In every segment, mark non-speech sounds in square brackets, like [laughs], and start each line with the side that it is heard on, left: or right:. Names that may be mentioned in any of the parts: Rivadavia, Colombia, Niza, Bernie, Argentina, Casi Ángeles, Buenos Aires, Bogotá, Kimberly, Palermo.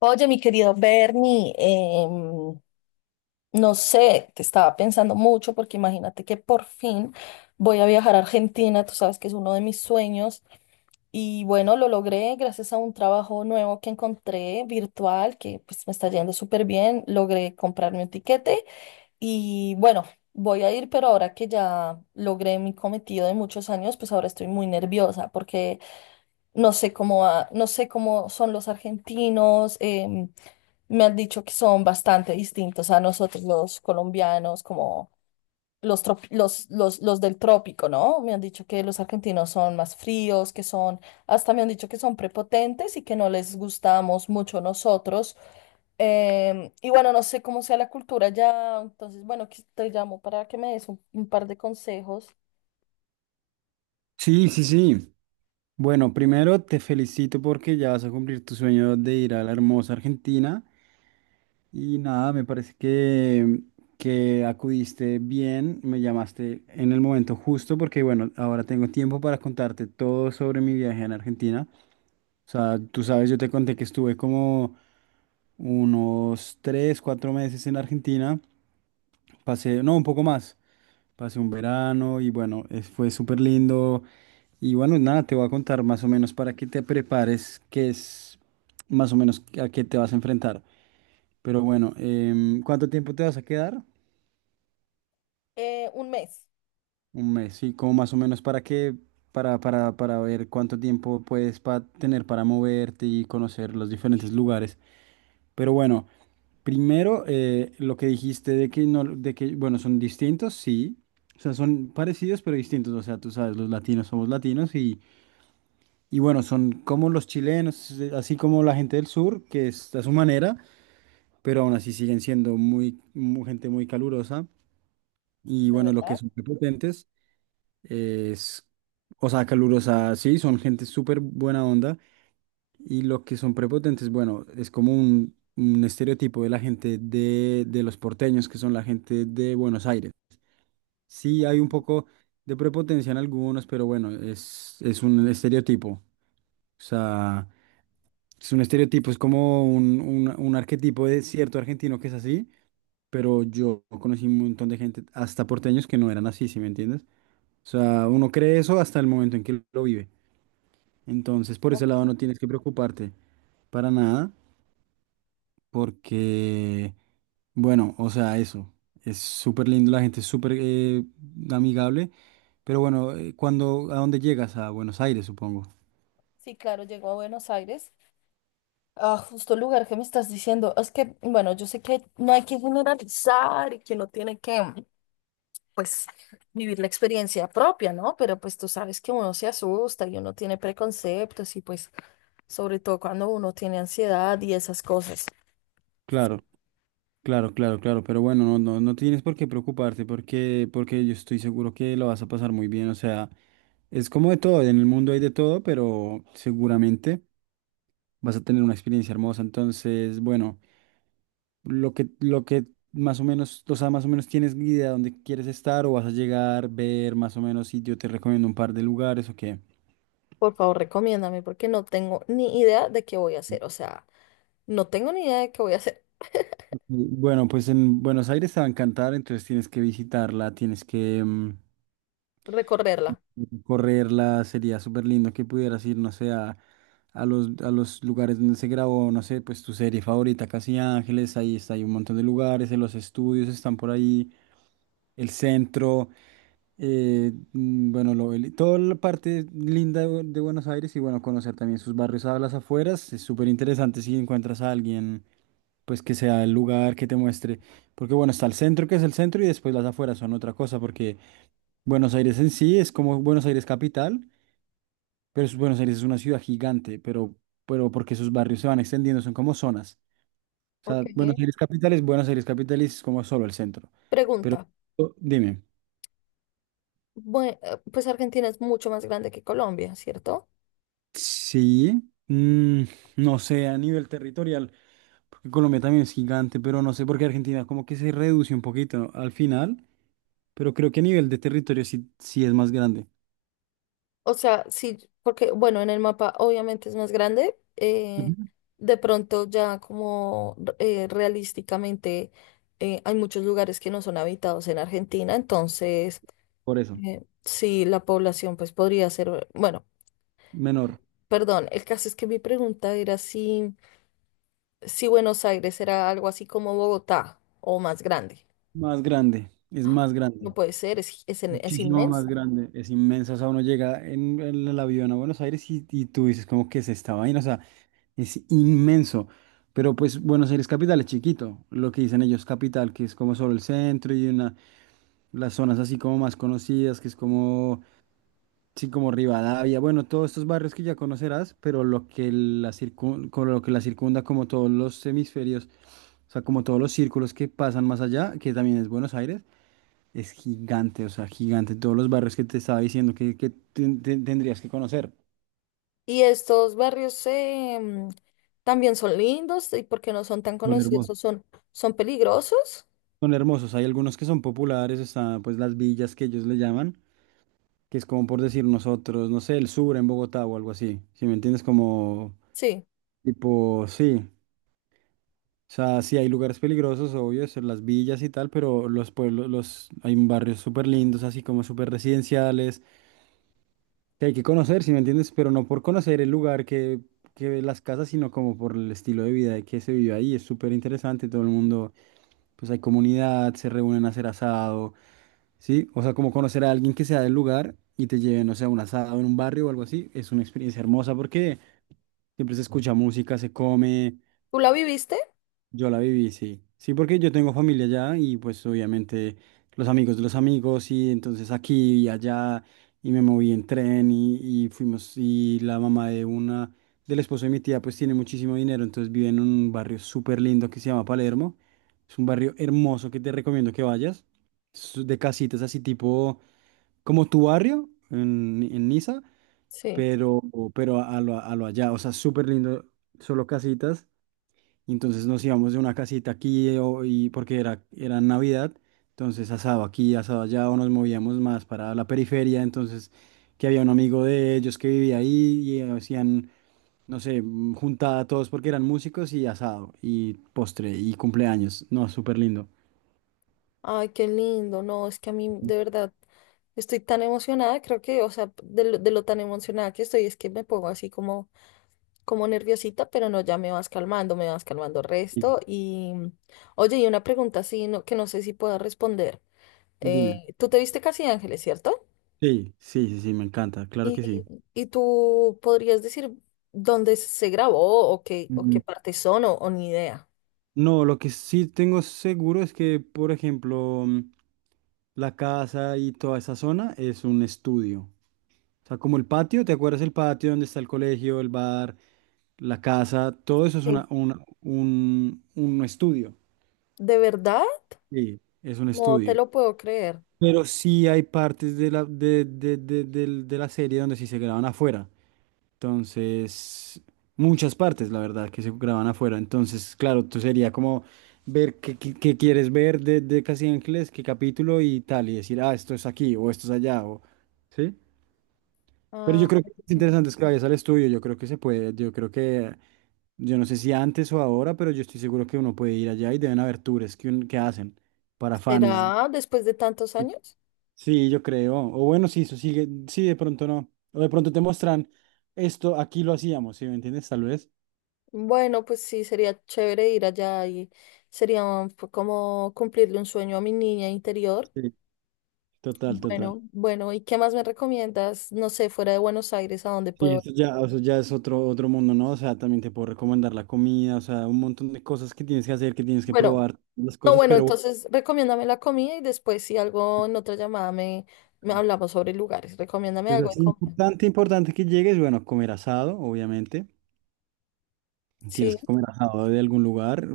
left: Oye, mi querido Bernie, no sé, te estaba pensando mucho porque imagínate que por fin voy a viajar a Argentina, tú sabes que es uno de mis sueños y bueno, lo logré gracias a un trabajo nuevo que encontré virtual, que pues me está yendo súper bien. Logré comprarme un tiquete y bueno, voy a ir, pero ahora que ya logré mi cometido de muchos años, pues ahora estoy muy nerviosa porque no sé cómo son los argentinos. Me han dicho que son bastante distintos a nosotros los colombianos, como los, trop- los del trópico, ¿no? Me han dicho que los argentinos son más fríos, que son, hasta me han dicho que son prepotentes y que no les gustamos mucho nosotros. Y bueno, no sé cómo sea la cultura ya. Entonces, bueno, te llamo para que me des un par de consejos.
right: Sí, sí, sí. Bueno, primero te felicito porque ya vas a cumplir tu sueño de ir a la hermosa Argentina. Y nada, me parece que acudiste bien, me llamaste en el momento justo porque bueno, ahora tengo tiempo para contarte todo sobre mi viaje en Argentina. O sea, tú sabes, yo te conté que estuve como unos tres, cuatro meses en Argentina. Pasé, no, un poco más. Pasé un verano y bueno, fue súper lindo. Y bueno, nada, te voy a contar más o menos para que te prepares, qué es más o menos a qué te vas a enfrentar. Pero bueno, ¿cuánto tiempo te vas a quedar?
left: Un mes,
right: Un mes, sí, como más o menos para que, para ver cuánto tiempo puedes tener para moverte y conocer los diferentes lugares. Pero bueno, primero lo que dijiste de que no, de que, bueno, son distintos, sí. O sea, son parecidos pero distintos. O sea, tú sabes, los latinos somos latinos. Y bueno, son como los chilenos, así como la gente del sur, que es a su manera, pero aún así siguen siendo gente muy calurosa. Y
left: ¿de
right: bueno, lo que
left: verdad?
right: son prepotentes es, o sea, calurosa, sí, son gente súper buena onda. Y lo que son prepotentes, bueno, es como un estereotipo de la gente de los porteños, que son la gente de Buenos Aires. Sí, hay un poco de prepotencia en algunos, pero bueno, es un estereotipo. O sea. Es un estereotipo, es como un arquetipo de cierto argentino que es así, pero yo conocí un montón de gente, hasta porteños, que no eran así, ¿sí me entiendes? O sea, uno cree eso hasta el momento en que lo vive. Entonces, por ese
left: Ok.
right: lado no tienes que preocuparte para nada, porque, bueno, o sea, eso. Es súper lindo, la gente es súper amigable, pero bueno, cuando, ¿a dónde llegas? A Buenos Aires, supongo.
left: Sí, claro, llego a Buenos Aires. Ah, justo el lugar que me estás diciendo. Es que, bueno, yo sé que no hay que generalizar y que uno tiene que, pues, vivir la experiencia propia, ¿no? Pero pues tú sabes que uno se asusta y uno tiene preconceptos y pues sobre todo cuando uno tiene ansiedad y esas cosas.
right: Claro. Claro, claro, claro, pero bueno, no tienes por qué preocuparte porque, porque yo estoy seguro que lo vas a pasar muy bien, o sea, es como de todo, en el mundo hay de todo, pero seguramente vas a tener una experiencia hermosa, entonces, bueno, lo que más o menos, o sea, más o menos tienes idea de dónde quieres estar o vas a llegar, ver más o menos, y yo te recomiendo un par de lugares o qué.
left: Por favor, recomiéndame porque no tengo ni idea de qué voy a hacer. O sea, no tengo ni idea de qué voy a hacer.
right: Bueno, pues en Buenos Aires te va a encantar, entonces tienes que visitarla, tienes que...
left: Recorrerla.
right: correrla, sería súper lindo que pudieras ir, no sé, a los lugares donde se grabó, no sé, pues tu serie favorita, Casi Ángeles, ahí está, hay un montón de lugares, en los estudios están por ahí, el centro, bueno, toda la parte linda de Buenos Aires y bueno, conocer también sus barrios a las afueras, es súper interesante si encuentras a alguien, pues que sea el lugar que te muestre, porque bueno, está el centro que es el centro y después las afueras son otra cosa, porque Buenos Aires en sí es como Buenos Aires capital. Buenos Aires es una ciudad gigante, pero porque sus barrios se van extendiendo, son como zonas. O sea,
left: Ok.
right: Buenos Aires capital es Buenos Aires capital y es como solo el centro. Pero
left: Pregunta.
right: dime,
left: Bueno, pues Argentina es mucho más grande que Colombia, ¿cierto?
right: sí, mm, no sé, a nivel territorial, porque Colombia también es gigante, pero no sé por qué Argentina como que se reduce un poquito ¿no? al final, pero creo que a nivel de territorio sí, sí es más grande.
left: O sea, sí, porque bueno, en el mapa obviamente es más grande.
right: Ujú.
left: De pronto ya como realísticamente, hay muchos lugares que no son habitados en Argentina, entonces
right: Por eso,
left: sí, la población pues podría ser, bueno,
right: menor,
left: perdón, el caso es que mi pregunta era si Buenos Aires era algo así como Bogotá o más grande.
right: más grande, es más
left: No
right: grande.
left: puede ser, es
right: Muchísimo más
left: inmenso.
right: grande, es inmensa. O sea, uno llega en el avión a Buenos Aires y tú dices, ¿cómo que es esta vaina? O sea, es inmenso. Pero pues Buenos Aires capital es chiquito, lo que dicen ellos capital, que es como solo el centro y una, las zonas así como más conocidas, que es como, sí, como Rivadavia, bueno, todos estos barrios que ya conocerás, pero lo que con lo que la circunda, como todos los hemisferios, o sea, como todos los círculos que pasan más allá, que también es Buenos Aires, es gigante, o sea, gigante. Todos los barrios que te estaba diciendo que tendrías que conocer
left: Y estos barrios también son lindos y porque no son tan
right: son
left: conocidos o
right: hermosos.
left: son, son peligrosos.
right: Son hermosos. Hay algunos que son populares, está pues las villas que ellos le llaman, que es como por decir nosotros, no sé, el sur en Bogotá o algo así. Si me entiendes, como
left: Sí.
right: tipo, sí. O sea, sí hay lugares peligrosos, obvio, son las villas y tal, pero los pueblos, los, hay barrios súper lindos, así como súper residenciales. Que hay que conocer, si me entiendes, pero no por conocer el lugar que las casas, sino como por el estilo de vida que se vive ahí. Es súper interesante, todo el mundo, pues hay comunidad, se reúnen a hacer asado, ¿sí? O sea, como conocer a alguien que sea del lugar y te lleven, no sé, a un asado en un barrio o algo así, es una experiencia hermosa porque siempre se escucha música, se come,
left: ¿Tú la viviste?
right: yo la viví, sí. Sí, porque yo tengo familia allá y pues obviamente los amigos de los amigos y entonces aquí y allá y me moví en tren y fuimos y la mamá de una, del esposo de mi tía pues tiene muchísimo dinero, entonces vive en un barrio súper lindo que se llama Palermo. Es un barrio hermoso que te recomiendo que vayas. Es de casitas así tipo como tu barrio en Niza,
left: Sí.
right: pero, pero a lo allá, o sea, súper lindo, solo casitas. Y entonces nos íbamos de una casita aquí y porque era Navidad, entonces asado aquí, asado allá, o nos movíamos más para la periferia, entonces que había un amigo de ellos que vivía ahí y hacían, no sé, juntada a todos porque eran músicos y asado y postre y cumpleaños. No, súper lindo.
left: Ay, qué lindo. No, es que a mí de verdad estoy tan emocionada. Creo que, o sea, de lo tan emocionada que estoy, es que me pongo así como, como nerviosita, pero no, ya me vas calmando
right: Y
left: resto. Y, mm, oye, y una pregunta así no, que no sé si puedo responder.
right: dime.
left: ¿Tú te viste Casi Ángeles, cierto?
right: Sí, sí, sí, sí, me encanta, claro
left: ¿Y,
right: que sí.
left: y tú podrías decir dónde se grabó o qué
right: Mm,
left: partes son o ni idea?
right: No, lo que sí tengo seguro es que, por ejemplo, la casa y toda esa zona es un estudio. O sea, como el patio, ¿te acuerdas el patio donde está el colegio, el bar, la casa? Todo eso es
left: Sí.
right: un estudio.
left: ¿De verdad?
right: Sí, es un
left: No te
right: estudio.
left: lo puedo creer.
right: Pero sí hay partes de la, de, del- de la serie donde sí se graban afuera. Entonces, muchas partes, la verdad, que se graban afuera. Entonces, claro, tú sería como ver qué quieres ver de Casi Ángeles, qué capítulo y tal, y decir, ah, esto es aquí o esto es allá, o... ¿Sí? Pero yo
left: Ah,
right: creo que es
left: ok.
right: interesante es que vayas al estudio, yo creo que se puede, yo creo que, yo no sé si antes o ahora, pero yo estoy seguro que uno puede ir allá y deben haber tours que hacen para fans.
left: ¿Será después de tantos años?
right: Sí, yo creo. O bueno, sí, eso sigue, sí, de pronto no. O de pronto te muestran esto, aquí lo hacíamos, ¿sí me entiendes? Tal vez.
left: Bueno, pues sí, sería chévere ir allá y fue como cumplirle un sueño a mi niña interior.
right: Sí, total, total.
left: Bueno, bueno, ¿y qué más me recomiendas? No sé, fuera de Buenos Aires, ¿a dónde
right: Sí,
left: puedo ir?
right: eso ya es otro, otro mundo, ¿no? O sea, también te puedo recomendar la comida, o sea, un montón de cosas que tienes que hacer, que tienes que
left: Bueno,
right: probar, las
left: no,
right: cosas,
left: bueno,
right: pero...
left: entonces recomiéndame la comida y después si algo en otra llamada me
right: bueno.
left: hablamos sobre lugares. Recomiéndame
right: Es
left: algo de
right: así
left: comer.
right: importante, importante que llegues, bueno, comer asado, obviamente. Tienes
left: Sí,
right: que comer asado de algún lugar.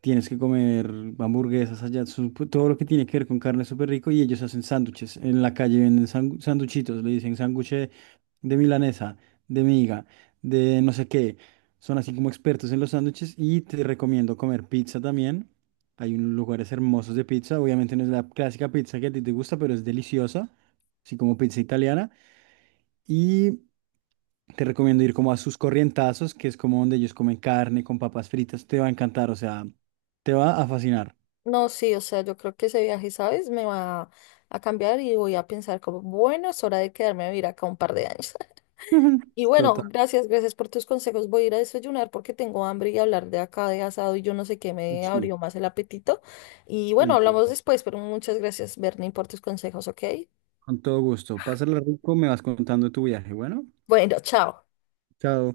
right: Tienes que comer hamburguesas allá, todo lo que tiene que ver con carne es súper rico y ellos hacen sándwiches. En la calle venden sanduchitos, le dicen sándwich de milanesa, de miga, de no sé qué. Son así como expertos en los sándwiches y te recomiendo comer pizza también. Hay unos lugares hermosos de pizza. Obviamente no es la clásica pizza que a ti te gusta, pero es deliciosa así como pizza italiana. Y te recomiendo ir como a sus corrientazos, que es como donde ellos comen carne con papas fritas. Te va a encantar, o sea, te va a fascinar.
left: no, sí, o sea, yo creo que ese viaje, ¿sabes? Me va a cambiar y voy a pensar como, bueno, es hora de quedarme a vivir acá un par de años. [laughs]
right: [laughs]
left: Y bueno,
right: Total.
left: gracias, gracias por tus consejos. Voy a ir a desayunar porque tengo hambre y hablar de acá de asado y yo no sé qué me
right: Sí,
left: abrió más el apetito. Y bueno,
right: sí,
left: hablamos después, pero muchas gracias, Bernie, por tus consejos, ¿ok?
right: con todo gusto. Pásala rico, me vas contando tu viaje. Bueno,
left: Bueno, chao.
right: chao.